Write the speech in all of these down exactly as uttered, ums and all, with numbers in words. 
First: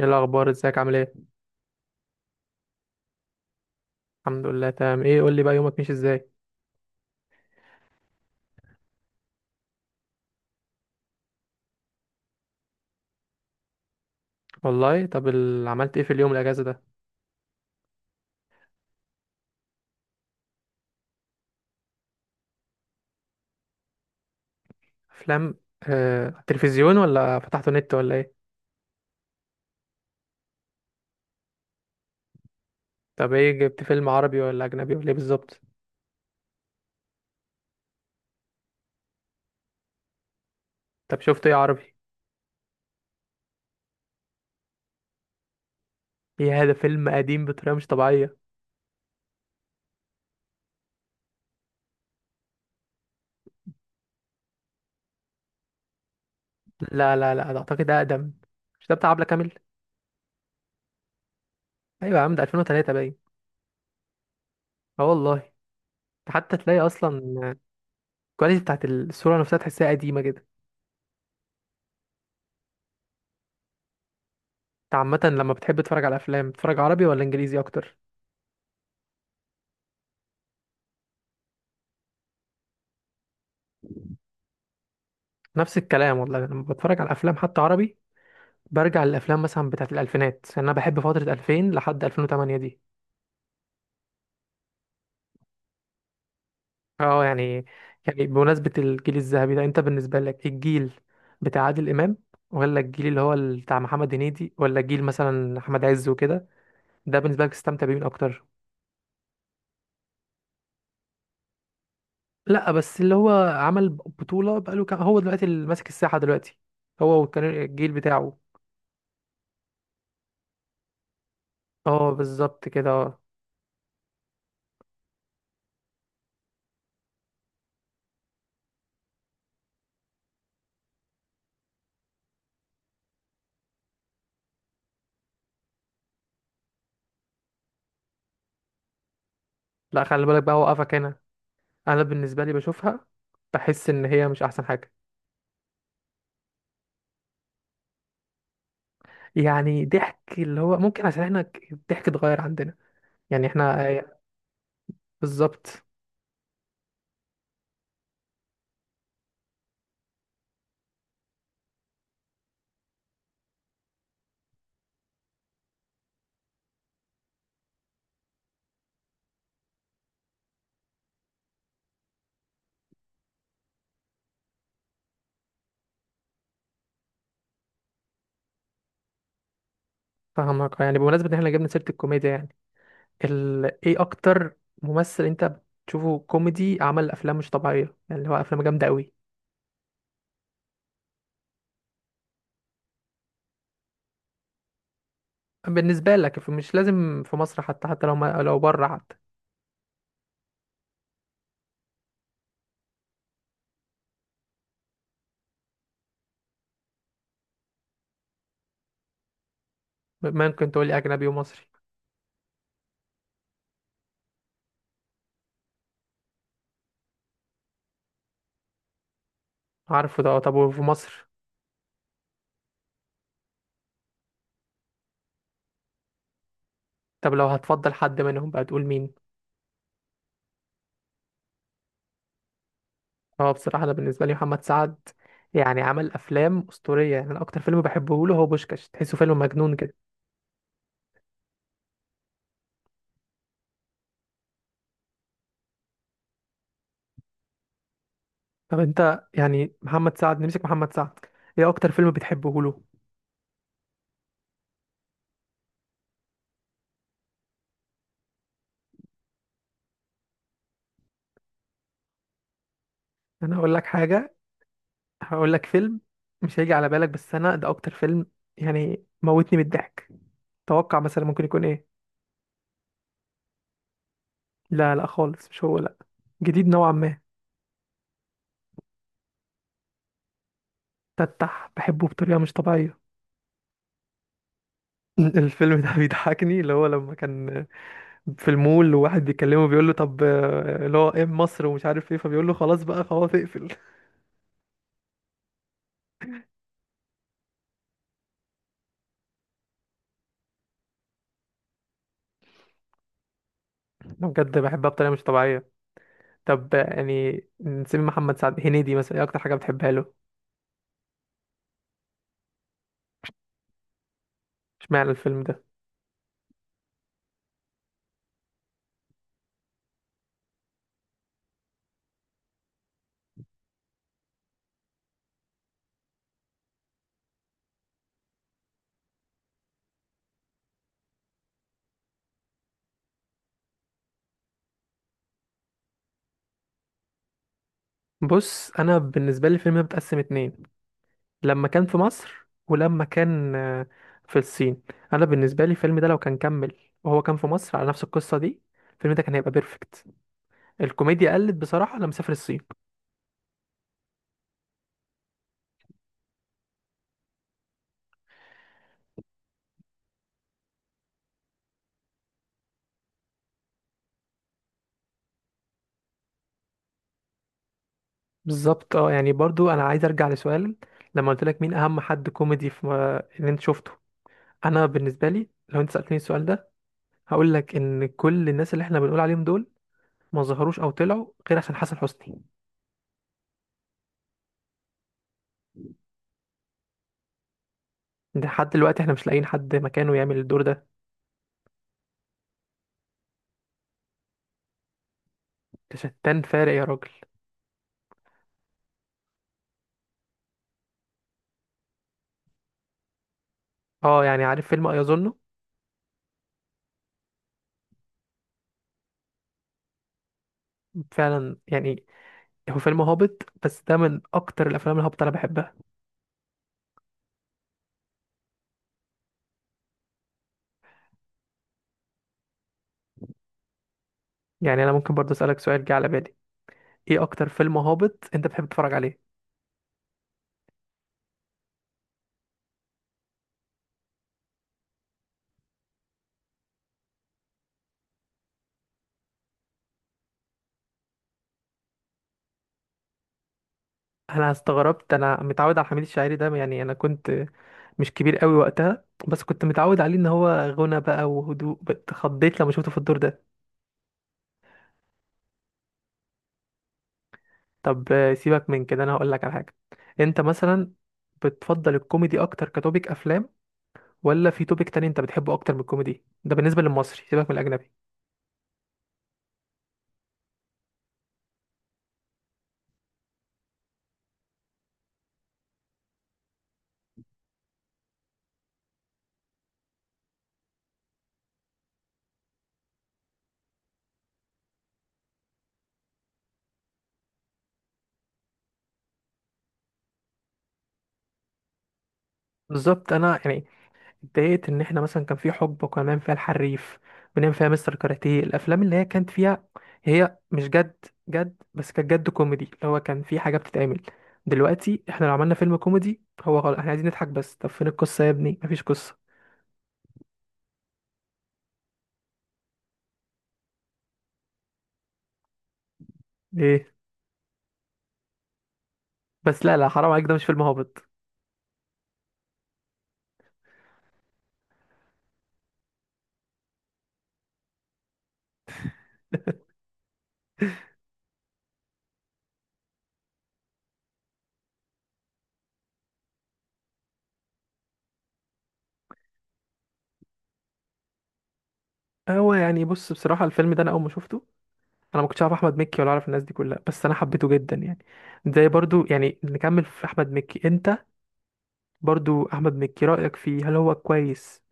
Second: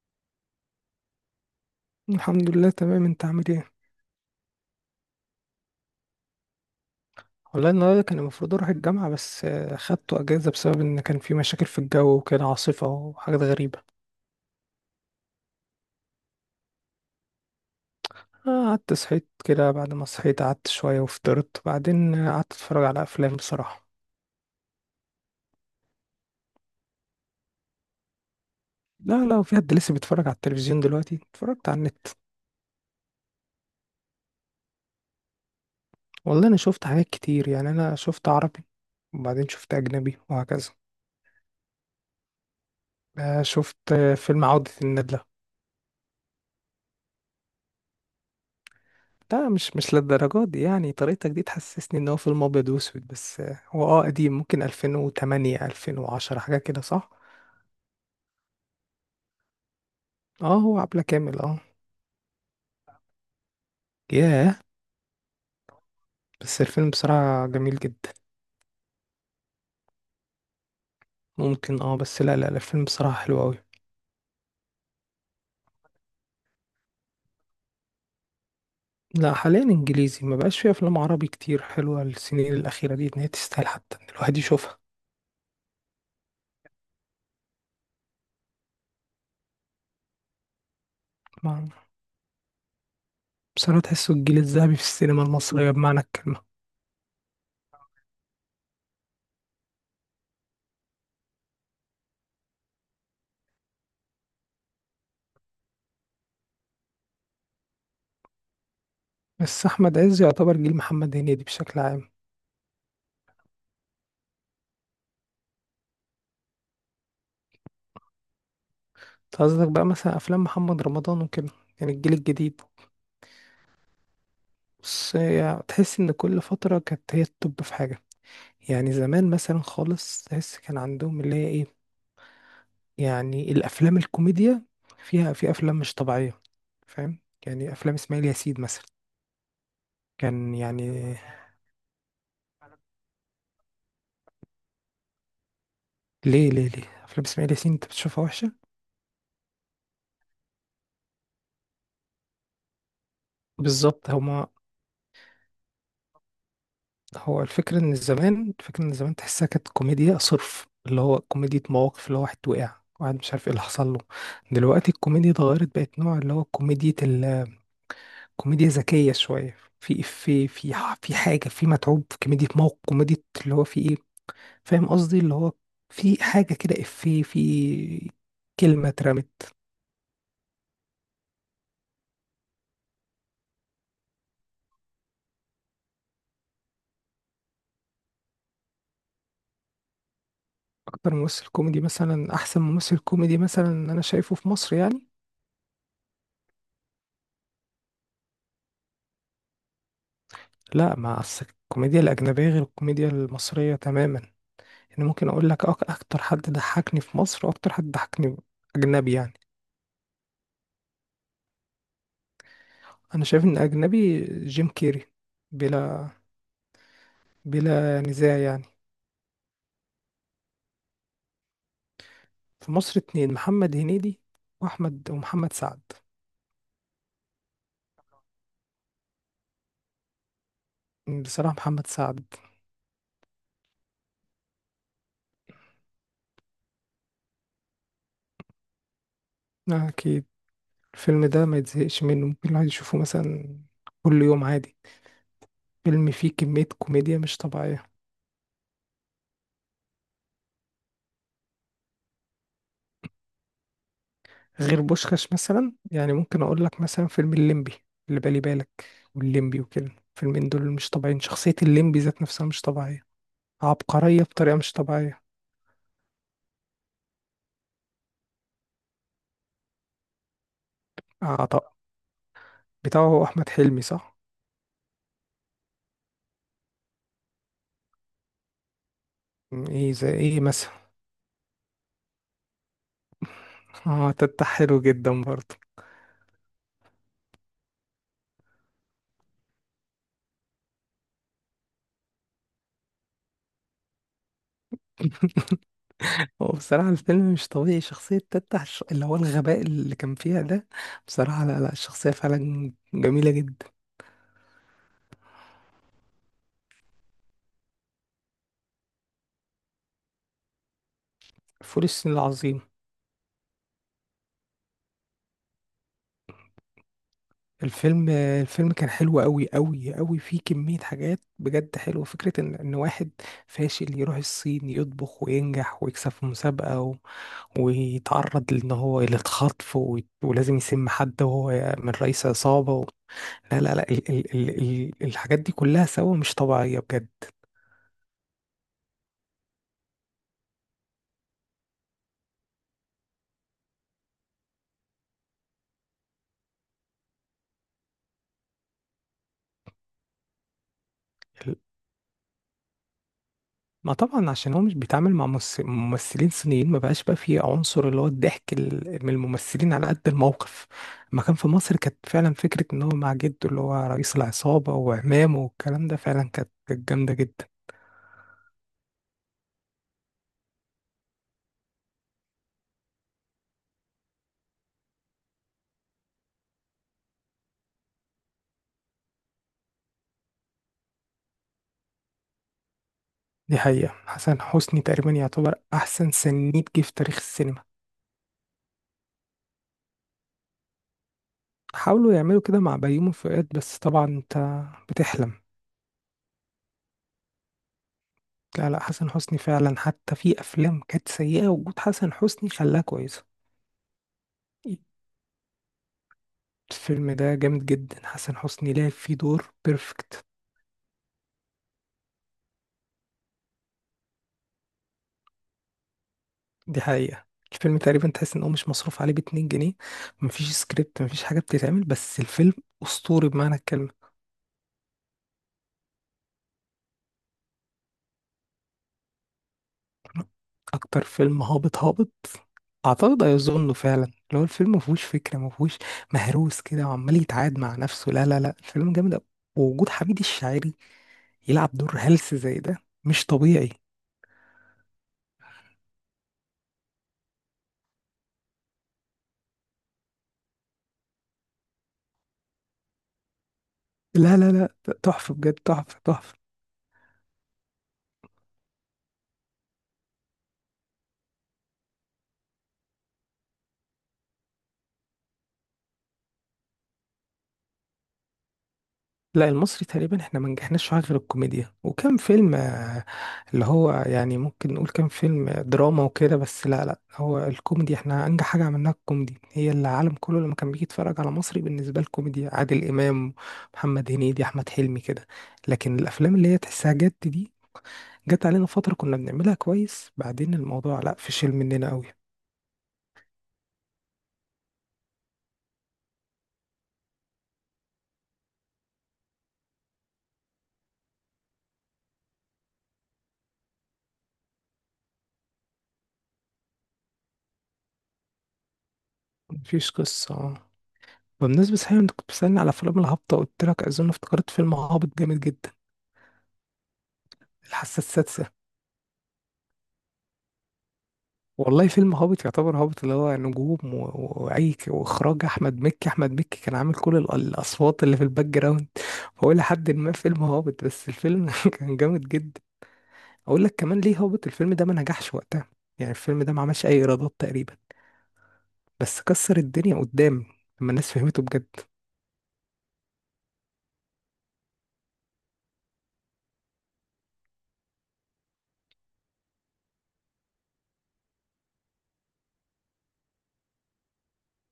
ايه الاخبار، ازيك؟ عامل ايه؟ الحمد لله تمام. انت عامل ايه؟ الحمد لله تمام. ايه قول لي بقى يومك ماشي ازاي؟ والله النهارده كان المفروض اروح الجامعه بس آه، خدته اجازه بسبب ان كان في مشاكل في الجو وكده، عاصفه وحاجات غريبه. والله طب ال- عملت ايه في اليوم الاجازه ده؟ آه، قعدت صحيت كده، بعد ما صحيت قعدت شويه وفطرت، بعدين آه، قعدت اتفرج على افلام بصراحه. افلام؟ آه... تلفزيون ولا فتحته نت ولا ايه؟ لا لا، وفي حد لسه بيتفرج على التلفزيون دلوقتي؟ اتفرجت على النت. طب ايه، جبت فيلم عربي ولا اجنبي ولا ايه بالظبط؟ والله انا شفت حاجات كتير، يعني انا شفت عربي وبعدين شفت اجنبي وهكذا. طب شفت ايه عربي؟ آه، شفت آه، فيلم عودة الندلة. ايه هذا؟ فيلم قديم بطريقه مش طبيعيه. لا، مش مش للدرجة دي. يعني طريقتك دي تحسسني ان هو فيلم ابيض واسود، بس آه، هو اه قديم، ممكن ألفين وتمانية ألفين وعشرة حاجة كده، صح. لا لا لا ده اعتقد اقدم. مش ده بتاع عبله كامل؟ اه، هو عبلة كامل، اه. ايوه يا عم، ده ألفين وتلاتة باين. ياه. اه والله. ده حتى بس تلاقي الفيلم بصراحة اصلا جميل جدا. الكواليتي بتاعت الصوره نفسها تحسها قديمه كده. ممكن اه، بس لا لا لا، الفيلم بصراحة حلو اوي. انت عامه لما بتحب تتفرج على افلام بتتفرج عربي ولا انجليزي اكتر؟ لا، حاليا انجليزي، ما بقاش فيه افلام عربي كتير حلوة السنين الاخيرة دي ان هي تستاهل حتى ان الواحد يشوفها. نفس الكلام والله، لما بتفرج على افلام حتى عربي برجع للافلام مثلا بتاعت الالفينات، لان انا بحب فتره ما- ألفين لحد ألفين وثمانية دي. بصراحة تحسه الجيل الذهبي في السينما المصرية بمعنى الكلمة. اه يعني. يعني بمناسبه الجيل الذهبي ده، انت بالنسبه لك الجيل بتاع عادل امام، ولا الجيل اللي هو ال- بتاع محمد هنيدي، ولا الجيل مثلا احمد عز وكده؟ ده بالنسبه لك استمتع بيه من اكتر؟ بس احمد عز يعتبر جيل محمد هنيدي بشكل عام. لا بس اللي هو عمل بطوله بقاله كام، هو دلوقتي اللي ماسك الساحه دلوقتي هو وكان الجيل بتاعه. قصدك بقى مثلا افلام محمد رمضان وكده، يعني اه الجيل الجديد. بالظبط كده اه. بس يعني تحس ان كل فتره كانت هي التوب في حاجه، يعني زمان مثلا خالص تحس كان عندهم اللي هي ايه، يعني الافلام الكوميديا، فيها في افلام مش طبيعيه، فاهم؟ يعني افلام اسماعيل ياسين مثلا. لا خلي بالك بقى، كان هو قفك يعني. هنا. انا بالنسبه لي بشوفها بحس ان هي مش احسن حاجه. ليه ليه ليه افلام اسماعيل ياسين انت بتشوفها وحشه؟ يعني ضحك اللي هو ممكن عشان احنا ك- الضحك اتغير عندنا. يعني احنا بالظبط هما. بالظبط. هو الفكرة إن زمان الفكرة إن زمان تحسها كانت كوميديا صرف، اللي هو كوميديا مواقف، اللي هو واحد وقع، واحد مش عارف ايه اللي حصل له. دلوقتي الكوميديا اتغيرت، بقت نوع اللي هو كوميديا ال- كوميديا ذكية شوية، في إفيه، في ح- في حاجة في متعوب، في كوميديا موقف، كوميديا اللي هو في إيه، فاهم قصدي اللي هو في حاجة كده، إفيه، في كلمة اترمت. فاهمك. يعني بمناسبه ان احنا جبنا سيره الكوميديا يعني، ال... ايه اكتر ممثل انت بتشوفه كوميدي عمل افلام مش طبيعيه، يعني اللي هو افلام جامده قوي أكتر ممثل كوميدي مثلا، أحسن ممثل كوميدي مثلا، أنا شايفه في مصر يعني. بالنسبه لك؟ ف- مش لازم في مصر، حتى حتى لو ما... لو بره حتى. لا، مع الس- الكوميديا الأجنبية غير الكوميديا المصرية تماما. يعني ممكن اقول لك أك- اكتر حد ضحكني في مصر، واكتر حد ضحكني اجنبي يعني. ممكن تقول لي اجنبي ومصري؟ انا شايف ان اجنبي جيم كيري، بلا بلا نزاع يعني. عارفه ده. طب وفي مصر؟ في مصر، اتنين: محمد هنيدي واحمد، ومحمد سعد. طب لو هتفضل حد منهم بقى تقول مين؟ بصراحة محمد سعد. هو بصراحة أنا بالنسبة لي محمد سعد. يعني عمل أفلام أسطورية، يعني أنا أكتر فيلم بحبه له هو بوشكاش، تحسه فيلم مجنون كده. اكيد. الفيلم ده ما يتزهقش منه، ممكن الواحد يشوفه مثلا كل يوم عادي. فيلم فيه كمية كوميديا مش طبيعية. طب أنت يعني، محمد سعد، نمسك محمد سعد، إيه أكتر فيلم بتحبه له؟ غير بوشخاش مثلا، يعني ممكن اقول لك مثلا فيلم الليمبي، اللي بالي بالك، والليمبي وكده، فيلمين دول مش طبيعيين. شخصية الليمبي ذات نفسها مش طبيعية، أنا هقول لك عبقرية حاجة، بطريقة مش طبيعية. هقول لك فيلم مش هيجي على بالك، بس أنا ده أكتر فيلم يعني موتني بالضحك. توقع مثلا ممكن يكون عطاء إيه؟ بتاعه هو أحمد حلمي، صح؟ لا لا خالص مش هو لا. جديد نوعا ما. م، ايه، زي ايه مثلا؟ تتح، بحبه بطريقة مش طبيعية. اه، تتح حلو جدا برضه. الفيلم ده بيضحكني، اللي هو لما كان في المول وواحد بيكلمه بيقول له طب، آه، اللي هو ايه مصر ومش عارف ايه، فبيقول له خلاص بقى، خلاص اقفل. هو بصراحة الفيلم مش طبيعي، شخصية تتح الش- اللي هو الغباء اللي كان فيها ده، بصراحة لا لا، الشخصية فعلا جميلة جدا. أنا بجد بحبها بطريقه مش طبيعيه. طب آه، يعني نسيب محمد سعد، هنيدي مثلا ايه اكتر حاجه بتحبها له؟ فول الصين العظيم. اشمعنى الفيلم ده؟ الفيلم الفيلم كان حلو قوي قوي قوي، فيه كمية حاجات بجد حلوة، فكرة ان ان واحد فاشل يروح الصين، يطبخ وينجح ويكسب في مسابقة، و... ويتعرض لان هو للخطف، و... ولازم يسم حد، وهو من رئيس عصابة. و... لا لا لا، ال... ال... ال... ال- الحاجات دي كلها سوا مش طبيعية بجد. بص انا بالنسبه لي الفيلم ده متقسم اتنين، لما كان في مصر ولما كان آه، في الصين. انا بالنسبه لي الفيلم ده لو كان كمل وهو كان في مصر على نفس القصه دي، الفيلم ده كان هيبقى بيرفكت. الكوميديا قلت بصراحه لما سافر الصين. ما طبعا عشان هو مش بيتعامل مع ممس- ممثلين صينيين، ما بقاش بقى فيه عنصر اللي هو الضحك ال- من الممثلين على قد الموقف. ما كان في مصر كانت فعلا فكرة ان هو مع جده اللي هو رئيس العصابة وعمامه والكلام ده فعلا كانت كانت جامدة جدا. بالظبط اه. يعني برضو انا عايز ارجع لسؤال، لما قلت لك مين اهم حد كوميدي في اللي انت شفته. انا بالنسبه لي لو انت سالتني السؤال ده، هقول لك ان كل الناس اللي احنا بنقول عليهم دول ما ظهروش او طلعوا غير عشان حسن حسني. دي حقيقة. حسن حسني تقريبا يعتبر احسن سنيد جه في تاريخ السينما. ده لحد دلوقتي احنا مش لاقيين حد مكانه يعمل الدور ده. حاولوا يعملوا كده مع بيومي فؤاد، بس طبعا انت بتحلم. ده شتان فارق يا راجل. لا لا، حسن حسني فعلا، حتى في افلام كانت سيئة وجود حسن حسني خلاها كويسة. اه يعني، عارف فيلم ايظنه؟ الفيلم ده جامد جدا، حسن حسني لعب فيه دور بيرفكت. فعلا يعني، هو فيلم هابط، بس ده من اكتر الافلام الهابطه اللي انا بحبها. دي حقيقة. الفيلم تقريبا تحس ان هو مش مصروف عليه باتنين جنيه، مفيش سكريبت، مفيش حاجة بتتعمل، بس الفيلم اسطوري بمعنى الكلمة. يعني انا ممكن برضو اسالك سؤال جه على بالي، ايه اكتر فيلم هابط انت بتحب تتفرج عليه؟ اكتر فيلم هابط هابط، اعتقد هيظنه فعلا. اللي هو الفيلم مفهوش فكرة، مفهوش، مهروس كده وعمال يتعاد مع نفسه، لا لا لا الفيلم جامد أوي. ووجود حميد الشاعري يلعب دور هلس زي ده، مش طبيعي. انا استغربت، انا متعود على حميد الشاعري ده. يعني انا كنت مش كبير قوي وقتها، بس كنت متعود عليه ان هو غنى بقى وهدوء، اتخضيت لما شفته في الدور ده. لا لا لا، تحفة بجد، تحفة تحفة. طب آه، سيبك من كده، انا هقول لك على حاجه. انت مثلا بتفضل الكوميدي اكتر كتوبيك افلام، ولا في توبيك تاني انت بتحبه اكتر من الكوميدي ده بالنسبه للمصري، سيبك من الاجنبي؟ لا، المصري تقريبا احنا ما نجحناش في حاجة غير الكوميديا، وكم فيلم آه، اللي هو يعني ممكن نقول كم فيلم آه، دراما وكده، بس لا لا، هو الكوميدي احنا انجح حاجة عملناها، الكوميدي هي اللي العالم كله لما كان بيجي يتفرج على مصري. بالنسبة للكوميديا عادل إمام، محمد هنيدي، أحمد حلمي كده. لكن الأفلام اللي هي تحسها جد دي، جت علينا فترة كنا بنعملها كويس، بعدين الموضوع لا، فشل مننا قوي. بالظبط. انا يعني اتضايقت ان احنا مثلا كان في حقبه كنا بنعمل فيها الحريف، بنعمل فيها مستر كاراتيه، الافلام اللي هي كانت فيها، هي مش جد جد، بس كانت جد كوميدي، اللي هو كان في حاجه بتتعمل. دلوقتي احنا لو عملنا فيلم كوميدي، هو خلاص احنا عايزين نضحك بس، طب فين القصه يا ابني؟ مفيش قصه. مفيش قصة آه. بمناسبة صحيح، انت كنت بتسألني على أفلام الهابطة، قلت لك أظن افتكرت فيلم هابط جامد جدا: ايه؟ الحاسة السادسة. بس لا لا حرام عليك، ده مش فيلم هابط. والله فيلم هابط يعتبر هابط، اللي هو نجوم و- وأي ك- وإخراج أحمد مكي أحمد مكي كان عامل كل ال- الأصوات اللي في الباك جراوند، فهو لحد ما فيلم هابط، بس الفيلم كان جامد جدا. أقول لك كمان ليه هابط: الفيلم ده ما نجحش وقتها، يعني الفيلم ده ما عملش أي إيرادات تقريبا، بس كسر الدنيا قدام لما الناس فهمته بجد. هو يعني بص، بصراحة الفيلم ده أنا أول ما شفته، أنا ما كنتش أعرف أحمد مكي ولا أعرف الناس دي كلها، بس أنا حبيته جدا يعني. زي برضو يعني نكمل في أحمد مكي، أنت برضو أحمد مكي رأيك فيه؟ هل هو كويس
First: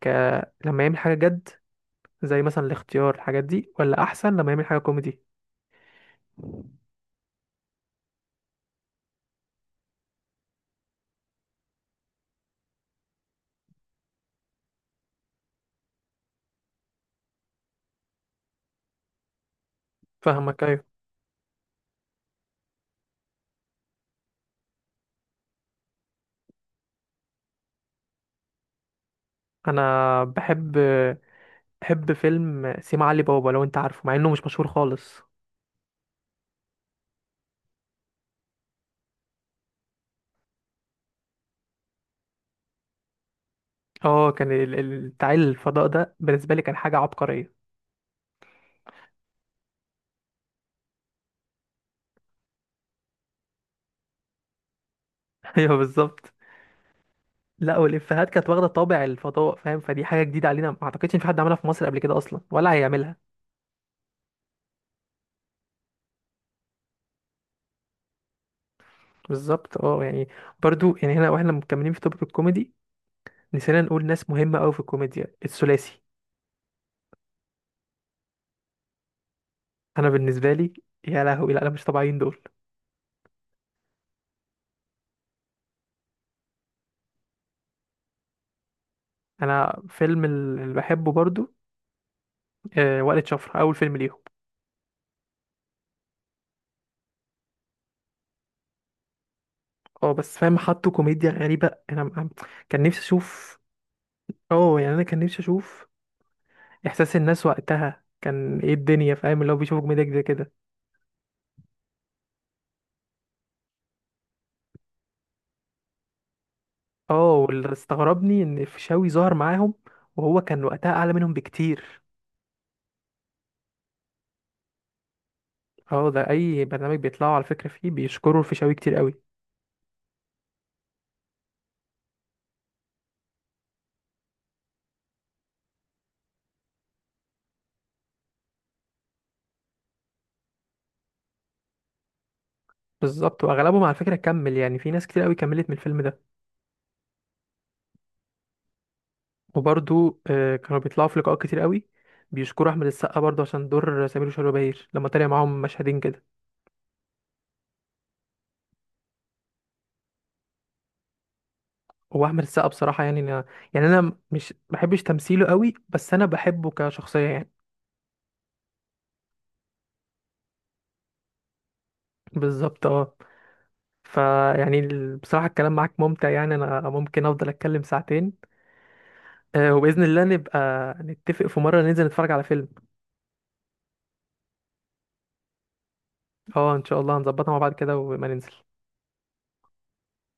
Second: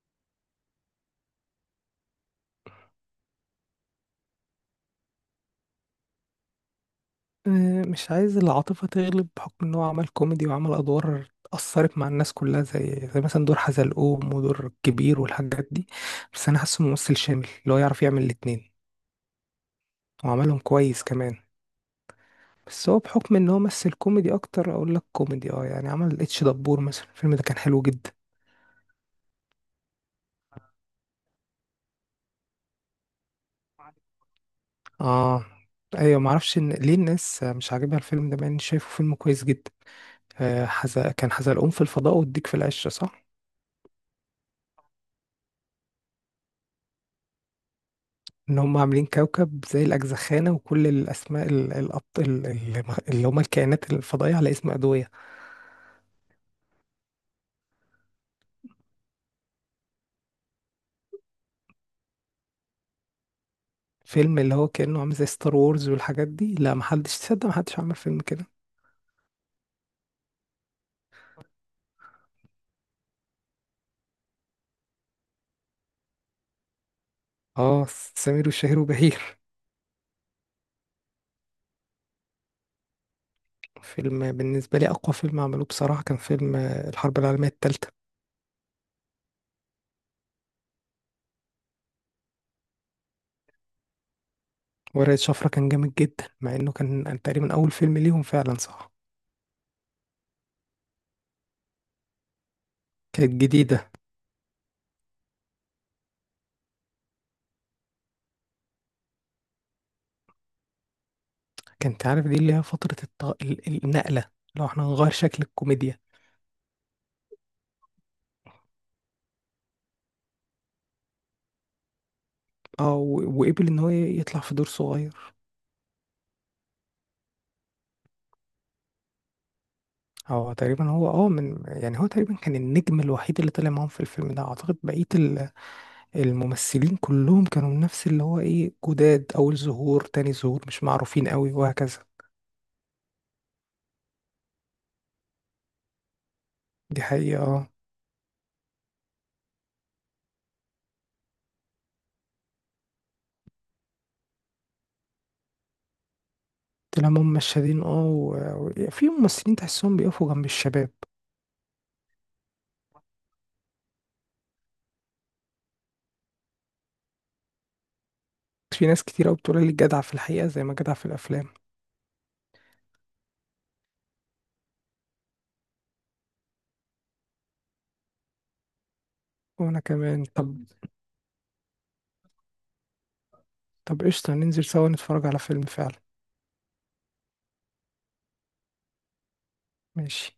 ك... لما يعمل حاجة جد زي مثلا الاختيار، الحاجات دي، ولا أحسن لما يعمل حاجة كوميدي؟ آه، مش عايز العاطفة تغلب بحكم إن هو عمل كوميدي وعمل أدوار أثرت مع الناس كلها، زي زي مثلا دور حزلقوم ودور الكبير والحاجات دي. بس أنا حاسه ممثل شامل اللي هو يعرف يعمل الاتنين، وعملهم فاهمك. أيوة. كويس كمان. بس هو بحكم إن هو مثل كوميدي أكتر، أقول لك كوميدي. أه يعني عمل اتش دبور مثلا، الفيلم ده كان حلو جدا. أنا بحب، بحب فيلم سيما علي بابا، لو أنت عارفه، مع إنه مش مشهور خالص. أه، أيوة، معرفش إن ليه الناس مش عاجبها الفيلم ده مع إني شايفه فيلم كويس جدا. آه، حز... كان حزلقوم في الفضاء والديك في العشرة، صح؟ اه كان ال- ال- بتاع الفضاء ده بالنسبة لي كان حاجة عبقرية. ان هم عاملين كوكب زي الاجزخانه، وكل الاسماء ال- الأبط... ال- ال- اللي هم الكائنات الفضائيه على اسم ادويه. أيوة بالظبط. لا والإفيهات كانت واخدة طابع الفضاء، فاهم؟ فدي حاجة جديدة علينا، ما أعتقدش إن في حد عملها في مصر قبل كده أصلا ولا هيعملها. فيلم اللي هو كانه عامل زي ستار وورز والحاجات دي، لا محدش تصدق، محدش عمل فيلم كده. بالظبط اه. يعني برضو يعني، هنا واحنا مكملين في توبيك الكوميدي، نسينا نقول ناس مهمة أوي في الكوميديا، الثلاثي. اه، سمير وشهير وبهير. انا بالنسبه لي، يا لهوي لا، انا مش طبيعيين دول. فيلم بالنسبه لي، اقوى فيلم عملوه بصراحه كان فيلم آه، الحرب العالميه الثالثه. انا فيلم ال- اللي بحبه برضو آه، وقلة شفرة، اول فيلم ليهم. ورقه شفره كان جامد جدا، مع انه كان تقريبا اول فيلم ليهم فعلا، صح. اه بس فاهم، حطوا كوميديا غريبه، انا م- كان نفسي كانت اشوف. جديده. اه يعني، انا كان نفسي اشوف احساس الناس وقتها كان ايه، الدنيا فاهم اللي هو بيشوفوا كوميديا كده كده. كانت عارف دي اللي هي فتره الط... ال- النقله، لو احنا هنغير شكل الكوميديا. اه، واللي استغربني ان الفيشاوي ظهر معاهم وهو كان وقتها اعلى منهم بكتير. اه و- وقبل ان هو يطلع في دور صغير. اه ده اي برنامج بيطلعوا على فكره فيه بيشكروا الفيشاوي كتير قوي. هو تقريبا هو اه من يعني هو تقريبا كان النجم الوحيد اللي طلع معاهم في الفيلم ده. اعتقد بقية ال- الممثلين كلهم كانوا من نفس اللي هو ايه، جداد، اول ظهور تاني ظهور، مش معروفين قوي وهكذا. بالظبط. واغلبهم على فكره كمل، يعني في ناس كتير قوي كملت من الفيلم ده. دي حقيقة، اه. وبرضو آه، كانوا بيطلعوا في لقاءات كتير قوي، بيشكروا احمد السقا برضو عشان دور سمير وشهير وبهير، لما طلع معاهم مشهدين كده. طلع هم مشادين، اه، و- وفي ممثلين تحسهم بيقفوا جنب الشباب. هو احمد السقا بصراحه، يعني انا يعني انا مش بحبش تمثيله قوي، بس انا بحبه كشخصيه يعني. في ناس كتير قوي بتقول لي جدع في الحقيقة زي ما جدع في الافلام. بالظبط اه. فيعني ال- بصراحه الكلام معاك ممتع، يعني انا ممكن افضل اتكلم ساعتين. آه، وانا وباذن الله كمان، طب. نبقى نتفق في مره ننزل نتفرج على فيلم. طب قشطة، ننزل سوا نتفرج على فيلم فعلا. اه ان شاء الله هنظبطها مع بعض كده، وما ننزل. ماشي.